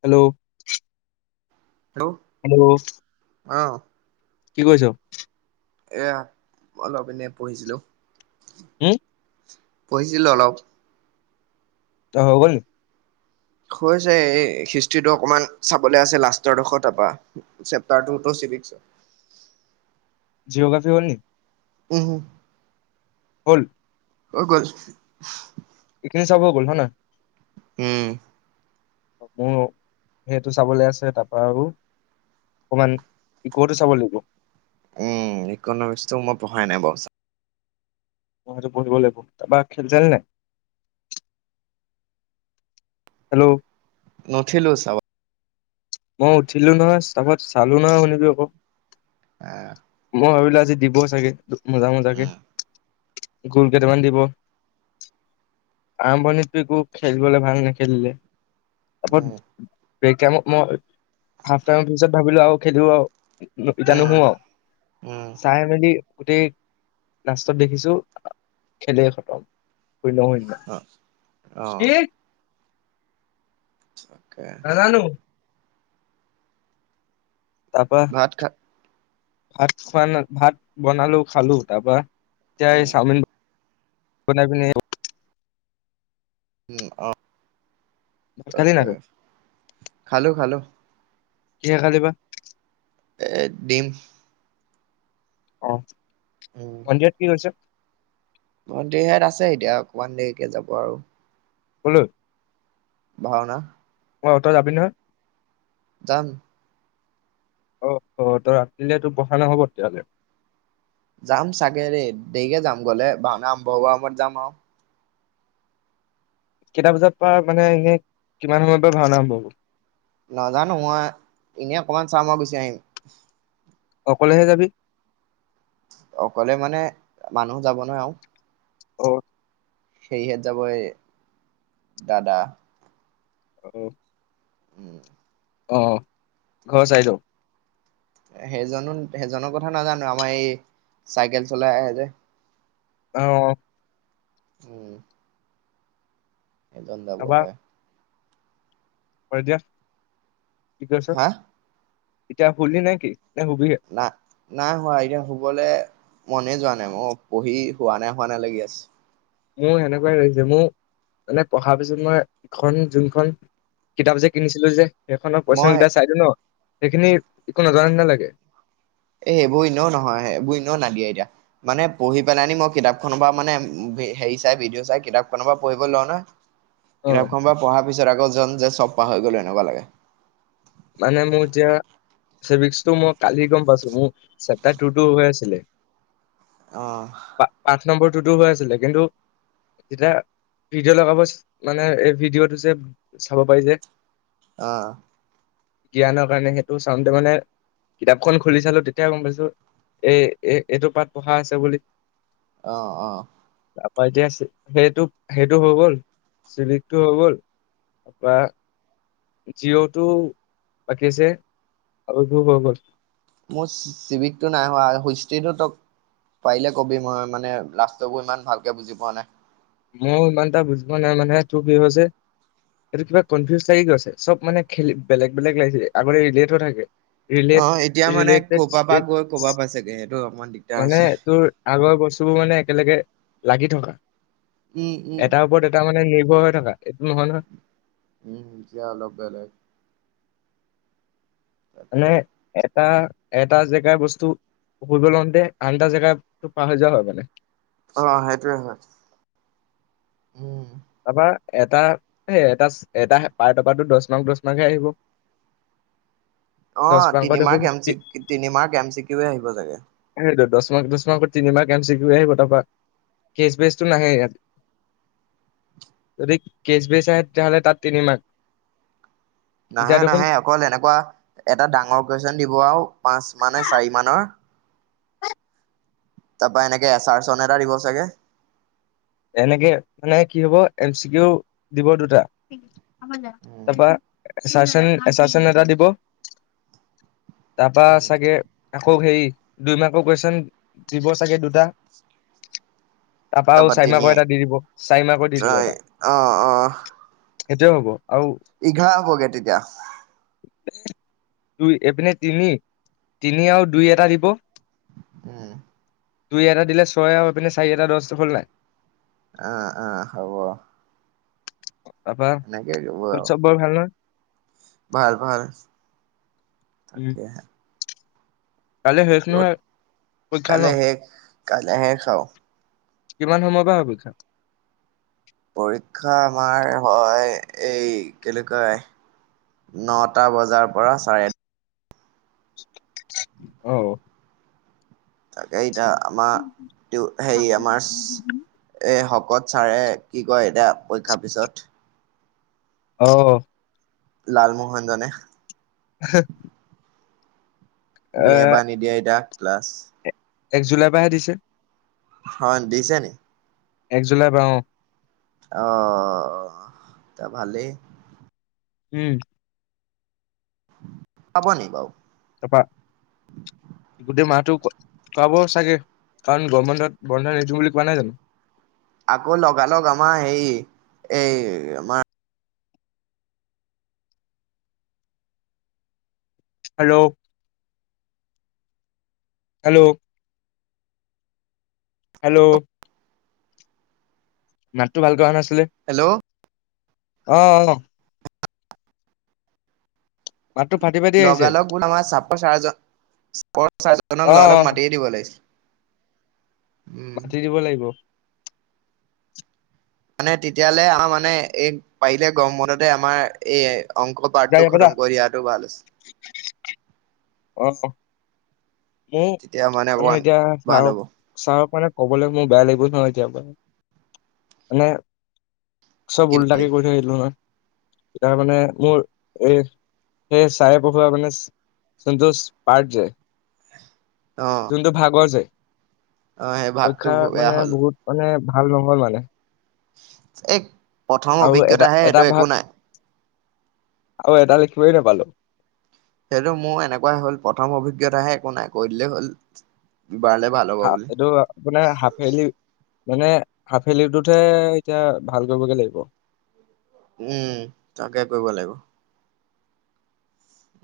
Hello, hello, hello অহ, কি কৈছ। এয়া অলপ এনে পঢ়িছিলো। হম। পঢ়িছিলো অলপ। ত হৈ গল হৈছে এই হিষ্টটো অকমান চাবলৈ আ লাষ্টৰডোখৰ তাৰপ চেপাটাৰটোটো বিক জিঅ'গ্ৰাফি হ'ল নি। উম, হ হল ক গ হৈ চব গ'ল হয় ন। উম, তাকে নো সেইটো চাবলৈ আছে তাৰপা আৰু। অকমান ইকোতো চাব লাগিব। উম, ইকনমিক্স টো মই পঢ়াই নাই বাৰ চা মো পঢিব লিব বা খেল জেল নে হেল্ল', নঠিলো চাব। মই উঠিলো নহয় তকত চালো নহয় শুনিবি আকৌ আহ মই ভাবিলো আজি। দিব চাগে মজা - মজাকে উম, গল কেইটামান দিব। আৰমভণীটিকো খেলিবলৈ ভাল নেখেলিলে। উম, মই হাফ টাইম পিছত ভাবিলো আৰু খেলো আৰু [unintelligible] ইতিয়া উম, নুশো আৰু উম, চাই মেলি গোটেই নাষ্টত দেখিছো খেলে খতম। ন ন অ', কি অ', [unintelligible] [inaudible] অকে। নাজানো। তাৰপা ভাত খা ভাত খোৱা না, ভাত বনালো খালো তাৰপা এতিয়া এই উম, চাওমিন, বনাই কিনে উ ভাত খালি নাই তাকে, তই খালো খালো কিহে খালী বা, এ ডিম, অঁ, ভন্টি হত কি কৰিছে? ভন্টি হত আছে এতিয়া অকমান দেৰিকে যাব আৰু, কলৈ? ভাওনা, অ তই যাবি নহয়। যাম। অ অ ত ৰাতিলে তো, পঢ়া নহ'ব তেতিয়াহলে। যাম চাগে ৰে দেৰিকে যাম গ'লে ভাওনা আৰম্ভ সময়ত যাম আৰু, কেইটা বজাত পৰা মানে এনেই কিমান সময়ৰ পৰা ভাওনা আৰম্ভ হ'ব। নাজানোঁ মই এনেই অকমান চাম মই গুচি আহিম। অকলেহে যাবি। অকলে মানে মানুহ যাব নহয় আৰু অ' সেইহেট যাব এই দাদা অহ' উম। অ' ঘৰ চাইদৰ সেইজনো সেইজনৰ কথা নাজানোঁ আমাৰ এই চাইকেল চলাই আহে যে অহ' উম। এজন যাব পাই হয় দিয়া, কি কৈছা, হা এতিয়া শুলি নেকি? না নাই শুৱা এতিয়া শুবলৈ মনে যোৱা নাই, মই পঢ়ি হোৱা নাই, হোৱা নাই লাগি আছে। মোৰ হেনেকুৱাই লাগিছে মোৰ মানে পঢ়াৰ পিছত মই এখন যোনখন কিতাপ যে কিনিছিলোঁ যে সেইখনৰ কোৱেশ্যন মই কেইটা চাই দিওঁ ন সেইখিনি একো নজানা নিচিনা লাগে। এই সেইবোৰ এনেও নহয়। এইেবোৰ এনেও নিদিয়ে এতিয়া মানে পঢ়ি পেলাইনি মই কিতাপ খনৰ পৰা মানে হেৰি চাই, ভিডিঅ' চাই কিতাপ খনৰ পৰা পঢ়িব লওঁ নহয় অ কিতাপখনৰ পৰা পঢ়াৰ পিছত আকৌ যান যেন চব পাহৰি গ'লো এনেকুৱাঁ লাগে। মানে মোৰ এতিয়া, চিভিস্কটো মোৰ কালি গম পাইছো। মোৰ চেপ্তাট টো টো হৈ আছিলে। অহ '। পা- পাঠ নম্বৰ টুটো হৈ আছিলে। কিন্তু যেতিয়া ভিডি'অ লগাব মানে, এই ভিডি'অটো যে চাব পাৰি যে। অ'। জ্ঞানৰ কাৰণে সেইটো চাওঁতে মানে কিতাপখন খুলি চালো তেতিয়া গম পাইছো, এই এইটো পাঠ পঢ়া আছে বুলি। অ, অ'। তাপা এতিয়া সেইটো, সেইটো হৈ গ'ল চিলিকটো হৈ গ'ল। তাৰপা জিঅ'ত [unintelligible] আগৰ বোৰ হৈ গ'ল। মোৰ চিৱিকতটো নাই হোৱা, হুষ্টিটো তক পাৰিলে কবি মই মানে লাষ্টবোৰ ইমান ভালকে বুজি পোৱা নাই। মইয়ো ইমান এটা বুজি পোৱা নাই। মানে তোৰ কি হৈছে এইটো কিবা কনফিউজ লাগি গৈছে চব মানে খেলি বেলেগ বেলেগ লাগিছে আগতে ৰিলেথোৱা থাকে। ৰিলে্ট অ', এতিয়া মানে ক'ৰবাৰ পৰা গৈ ৰিলেটেক্স ক'ৰবাৰ পাইছেগে সেইটো অকমান দিগদাৰ মানে হৈছে। তোৰ আগৰ বস্তুবোৰ মানে একেলগে লাগি থকা। উম, উম, এটাৰ ওপৰত এটা মানে নিৰ্ভৰ হৈ থকা, এইটো নহয় নহয়। উম এতিয়া অলপ বেলেগ। মানে তাকে এট এটা, এটা জেগাৰ বস্তু ফুৰিব লওঁতে আনটা জেগা পাহ হৈ যোৱা হয় মানে। অ' সেইটোৱে হয়। উম। ভাবা এটা, এই এটাচ্ এটা পাটৰ পাৰা টো দহ মাৰ্ক, দহ মাৰ্ক হে আহিব। [inaudible] দহ অ' মাৰ্কত তিনিমাহ দেখোন গেম, তি- চিক্ তিনিমাহ গেম চিক্ কেহে আহিব লাগে। ন, দশ মাহৰ আগত তিনিমাহ গেম্ চিকটোহে আহিব তাৰপাৰা কেচ্ বেকটো নাহে ইয়াত। যদি কেচ্ বেক আহে তেতিয়াহ'লে তাত তিনিমাহ। নাহে নাহে অকল এনেকুৱাঁ এটা ডাঙৰ কুৱেশন দিব আৰু পাঁচ মানে চাৰি মানৰ তাপা এনেকে এচাৰ চন এটা দিব চাগে। এনেকে মানে কি হব এম চি কিও দিব দুটা উম তাপা এছাশন, এছাশন এটা দিব তাপা উম চাগে আকৌ হেৰি, দুই মাৰ্কৰ কুৱেশন দিব চাগে দুটা তাৰপা চাৰি মাৰ্কৰ এটা দি দিব, চাৰি মাৰ্কৰ দি দিব এটা। অ সেইটোয়েই হ'ব। আৰু এঘাৰ হ'বগে তেতিয়া। দুই এইপিনে তিনি, তিনি আৰু দুই এটা দিব উম দুই এটা দিলে ছয়, আৰু এই পিনে চাৰি এটা দিলে দহ, হ'ল নে নাই। অ, অ হব তাৰপা সেনেকে হৈ যাব ঘৰত আৰু, চব বৰ ভাল নহয় ভাল, ভাল। উম তাকেহে কাইলৈ শেষ ক'ত নহয় পৰীক্ষা ন কাললে শেষ কাললে শেষ আও কিমান সময় পা ভাবিছা। পৰীক্ষা আমাৰ হয় এই কেনেকুৱা হয় নটা বজাৰ পৰা চাৰে অহ' তাকে এতিয়া আমাৰ হেৰি আমাৰ এ হক ক'ত ছাৰে কি কয় এতিয়া পৰীক্ষাৰ পিছত আহ লালমোহন জনে, হ [unintelligible] দিয়ে বা নিদিয়ে এ ডাক ক্লাছ, এক জুলাইৰ পৰাহে দিছে, হয় দিছে নি? এক জুলাই পা অঁ আহ ত ভালেই। উম। পাব নি বাও? তাপা গোটেই মাহটো খোৱাব চাগে। কাৰণ গৰম বন্ধত বন্ধ নিদো বুলি কোৱা নাই জানো? আকৌ লগালগ আমাৰ হেই, এই আমাৰ হেল্ল'। হেল্ল'। হেল্ল'। মাতটো ভালকে অহা নাইচোন। হেল্ল'। আহ অহ। মাতটো ফাটি ফাটি আহিছে। লগালগ আমাৰ চাপৰ অ', ছাৰজনক লগালক অ', মাতিয়েই দিব লাগিছিল। উম মাতি দিব লাগিব। মানে তেতিয়ালে আ মানে এই পাৰিলে গৰম বন্ধতে আমাৰ এই অংক যা পাৰ্টতো ইয়াৰ পৰা যা। খতম কৰি দিয়াটো ভাল আছিলে। অঁ মোৰ তেতিয়া মানে অকমান এতিয়া ভাল ছাৰক, হ'ব ছাৰক মানে ক'বলৈ মোৰ বেয়া লাগিব নহয় এতিয়া পৰা, মানে ক চব কি বুলি উল্টাকে কৰি থৈ আহিলো নহয় তাৰ মানে মোৰ এ সেই ছাৰে পঢ়োৱা মানে সন্তোষ পাৰ্ট যে অ যোনটো ভাগৰ যে অ সেই ভাতটো পৰীক্ষা বেয়া মানে হ'ল বহুত মানে ভাল নহল মানে। এই প্ৰথম অভিজ্ঞতাহে এইটো একো নাই। আও এটা লিখিবলে নাপালো। সেইটো মোৰ এনেকুৱাই হ'ল প্ৰথম অভিজ্ঞতাহে একো নাই কৈ দিলেই হ'ল। বাৰলে ভাল হ'ব হা বুলি এইটো আপোনাৰ হাফেলি মানে হাফেলিটোতহে এতিয়া ভাল কৰিবগে লাগিব। উম তাকে কৰিব লাগিব।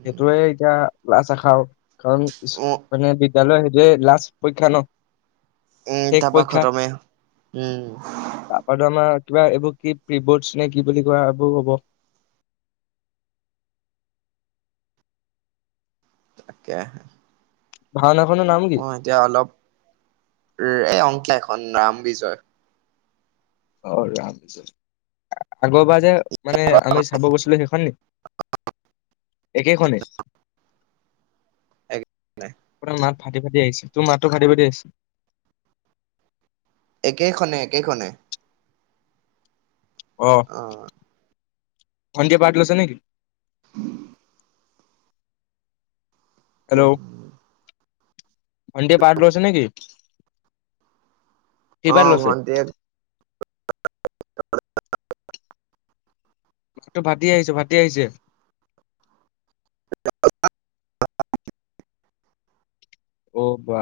উম সেইটোৱে এতিয়া লাষ্ট আখাও কাৰণ উ মানে [unintelligible] লাষ্ট পৰীক্ষা ন উম শেষ তাৰপা পৰীক্ষা, খতমে উম তাপাটো আমাৰ কিবা এইবোৰ কি প্ৰিবৰ্ডছ নে কি বুলি কয় এইবোৰ হব। [inaudible] তাকেহে। [unintelligible] অঁ এতিয়া অলপ এই অংকীয়া এখন ৰামবিজয়। অঁ ৰাগ যে, আগৰ বা যে মানে আমি চাব গৈছিলো সেইখন নি? একেখনে? ত মাত ভাটি ফাটি আহিছে তোৰ মাতটো ফাটি ফাটি আহিছে একেখনে একেখনে। অঁ ভন্টিয়ে পাৰ্ট লৈছে নেকি? [inaudible] উম। ভন্টিয়ে পাৰ্ট লৈছে নে কি? পাৰ্ট অঁ লৈছে? ভণ্টিয়ে মাতটো ফাটি আহিছে ফাটি আহিছে। [unintelligible] অঁ বা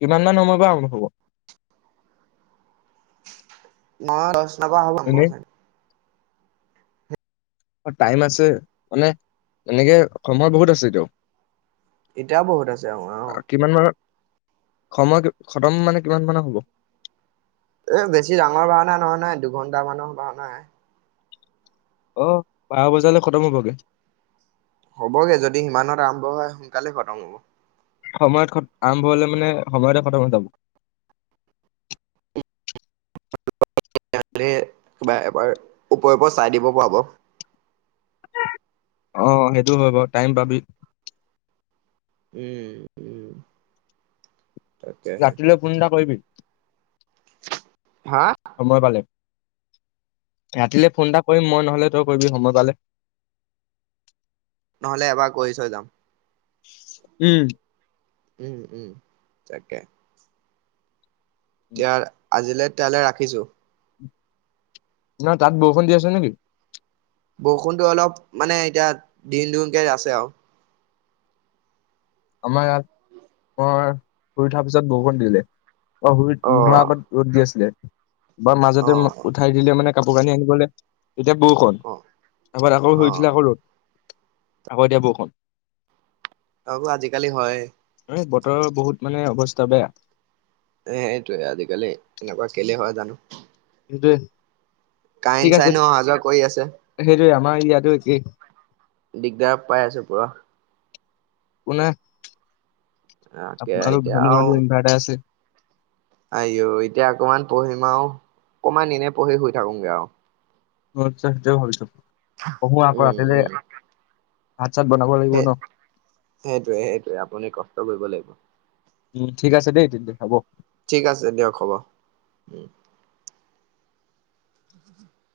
কিমান মান সময় বা আৰম্ভ হ'ব? নহ দশটাৰ পৰা আৰম্ভ এনেই হ'ব চাগে। টাইম আছে, মানে এনেকে সময় বহুত আছে এতিয়াও। এতিয়াও বহুত আছে অ আহ। কিমান মানত সময় খতম মানে কিমান মানৰ হ'ব? এ বেছি ডাঙৰ ভাওনা নহয় নাই দুঘন্টা মানৰ ভাওনা। অ বাৰ বজালৈ খতম হ'বগে। হ'বগে যদি সিমানত আৰম্ভ হয় সোনকালে খতম হ'ব। সময়ত আৰম্ভ হলে মানে সময়তে খতম হৈ যাব, তেলে কিব এবাৰ ওপৰে ও পৰা চাই দিব পৰা হব্, অ সেইটো হ টাইম পাবি, উ উম তাকেহে ৰাতিলৈ ফোন এটা কৰিবি, হা সময় পালে, ৰাতিলৈ ফোন এটা কৰিম মই নহ'লে তই কৰিবি সময় পালে, নহ'লে এবাৰ কৰি থৈ যাম। উম। উম উম, তাকে। এতিয়া আজিলৈ তেতিয়ালৈ ৰাখিছোঁ। ন তাত বৰষুণ দি আছে নেকি? বৰষুণটো অলপ মানে এতিয়া দিন দুিনকে আছে আৰু। আমাৰ ইয়াত মই শুই উঠাৰ পিছত বৰষুণ দিলে। মই অ শুইত নুশুৱা আগত ৰ'দ দি আছিলে। বা অ মাজতে উঠাই দিলে মানে কাপোৰ কানি আনিবলৈ। এতিয়া বৌখন, অ আগত আকৌ অ শুই উঠিলোঁ আকৌ ৰ'দ। আকৌ এতিয়া বৌসুন। এইবোৰ আজিকালি হয় এ বতৰৰ বহুত মানে অৱস্থা বেয়া। এ সেইটোৱে আজিকালি এনেকুৱা কেলে হয় হেটোৱে। কাইন চাইনো অহা যোৱা কৰি আছে। মাৰ ইয়াদু একেই। দিগদাৰ পাই আছে পুৰা। কোনে তাকে আপোনালোক এতিয়া ধনী আৰু মানুহ ইনভাৰ্টাৰ আছে। আইও এতিয়া অকমান পঢ়িম আৰু অকমান এনে পঢ়ি শুই থাকোগে আৰু। আচ্ছা সেইটোৱে ভাবিছোঁ। উম উম। ভাত চাত বনাব লাগিব সেই ন সেইটোৱে সেইটোৱে আপুনি কষ্ট কৰিব লাগিব। উম ঠিক আছে দেই তেন্তে হ'ব। ঠিক আছে দিয়ক হ'ব উম,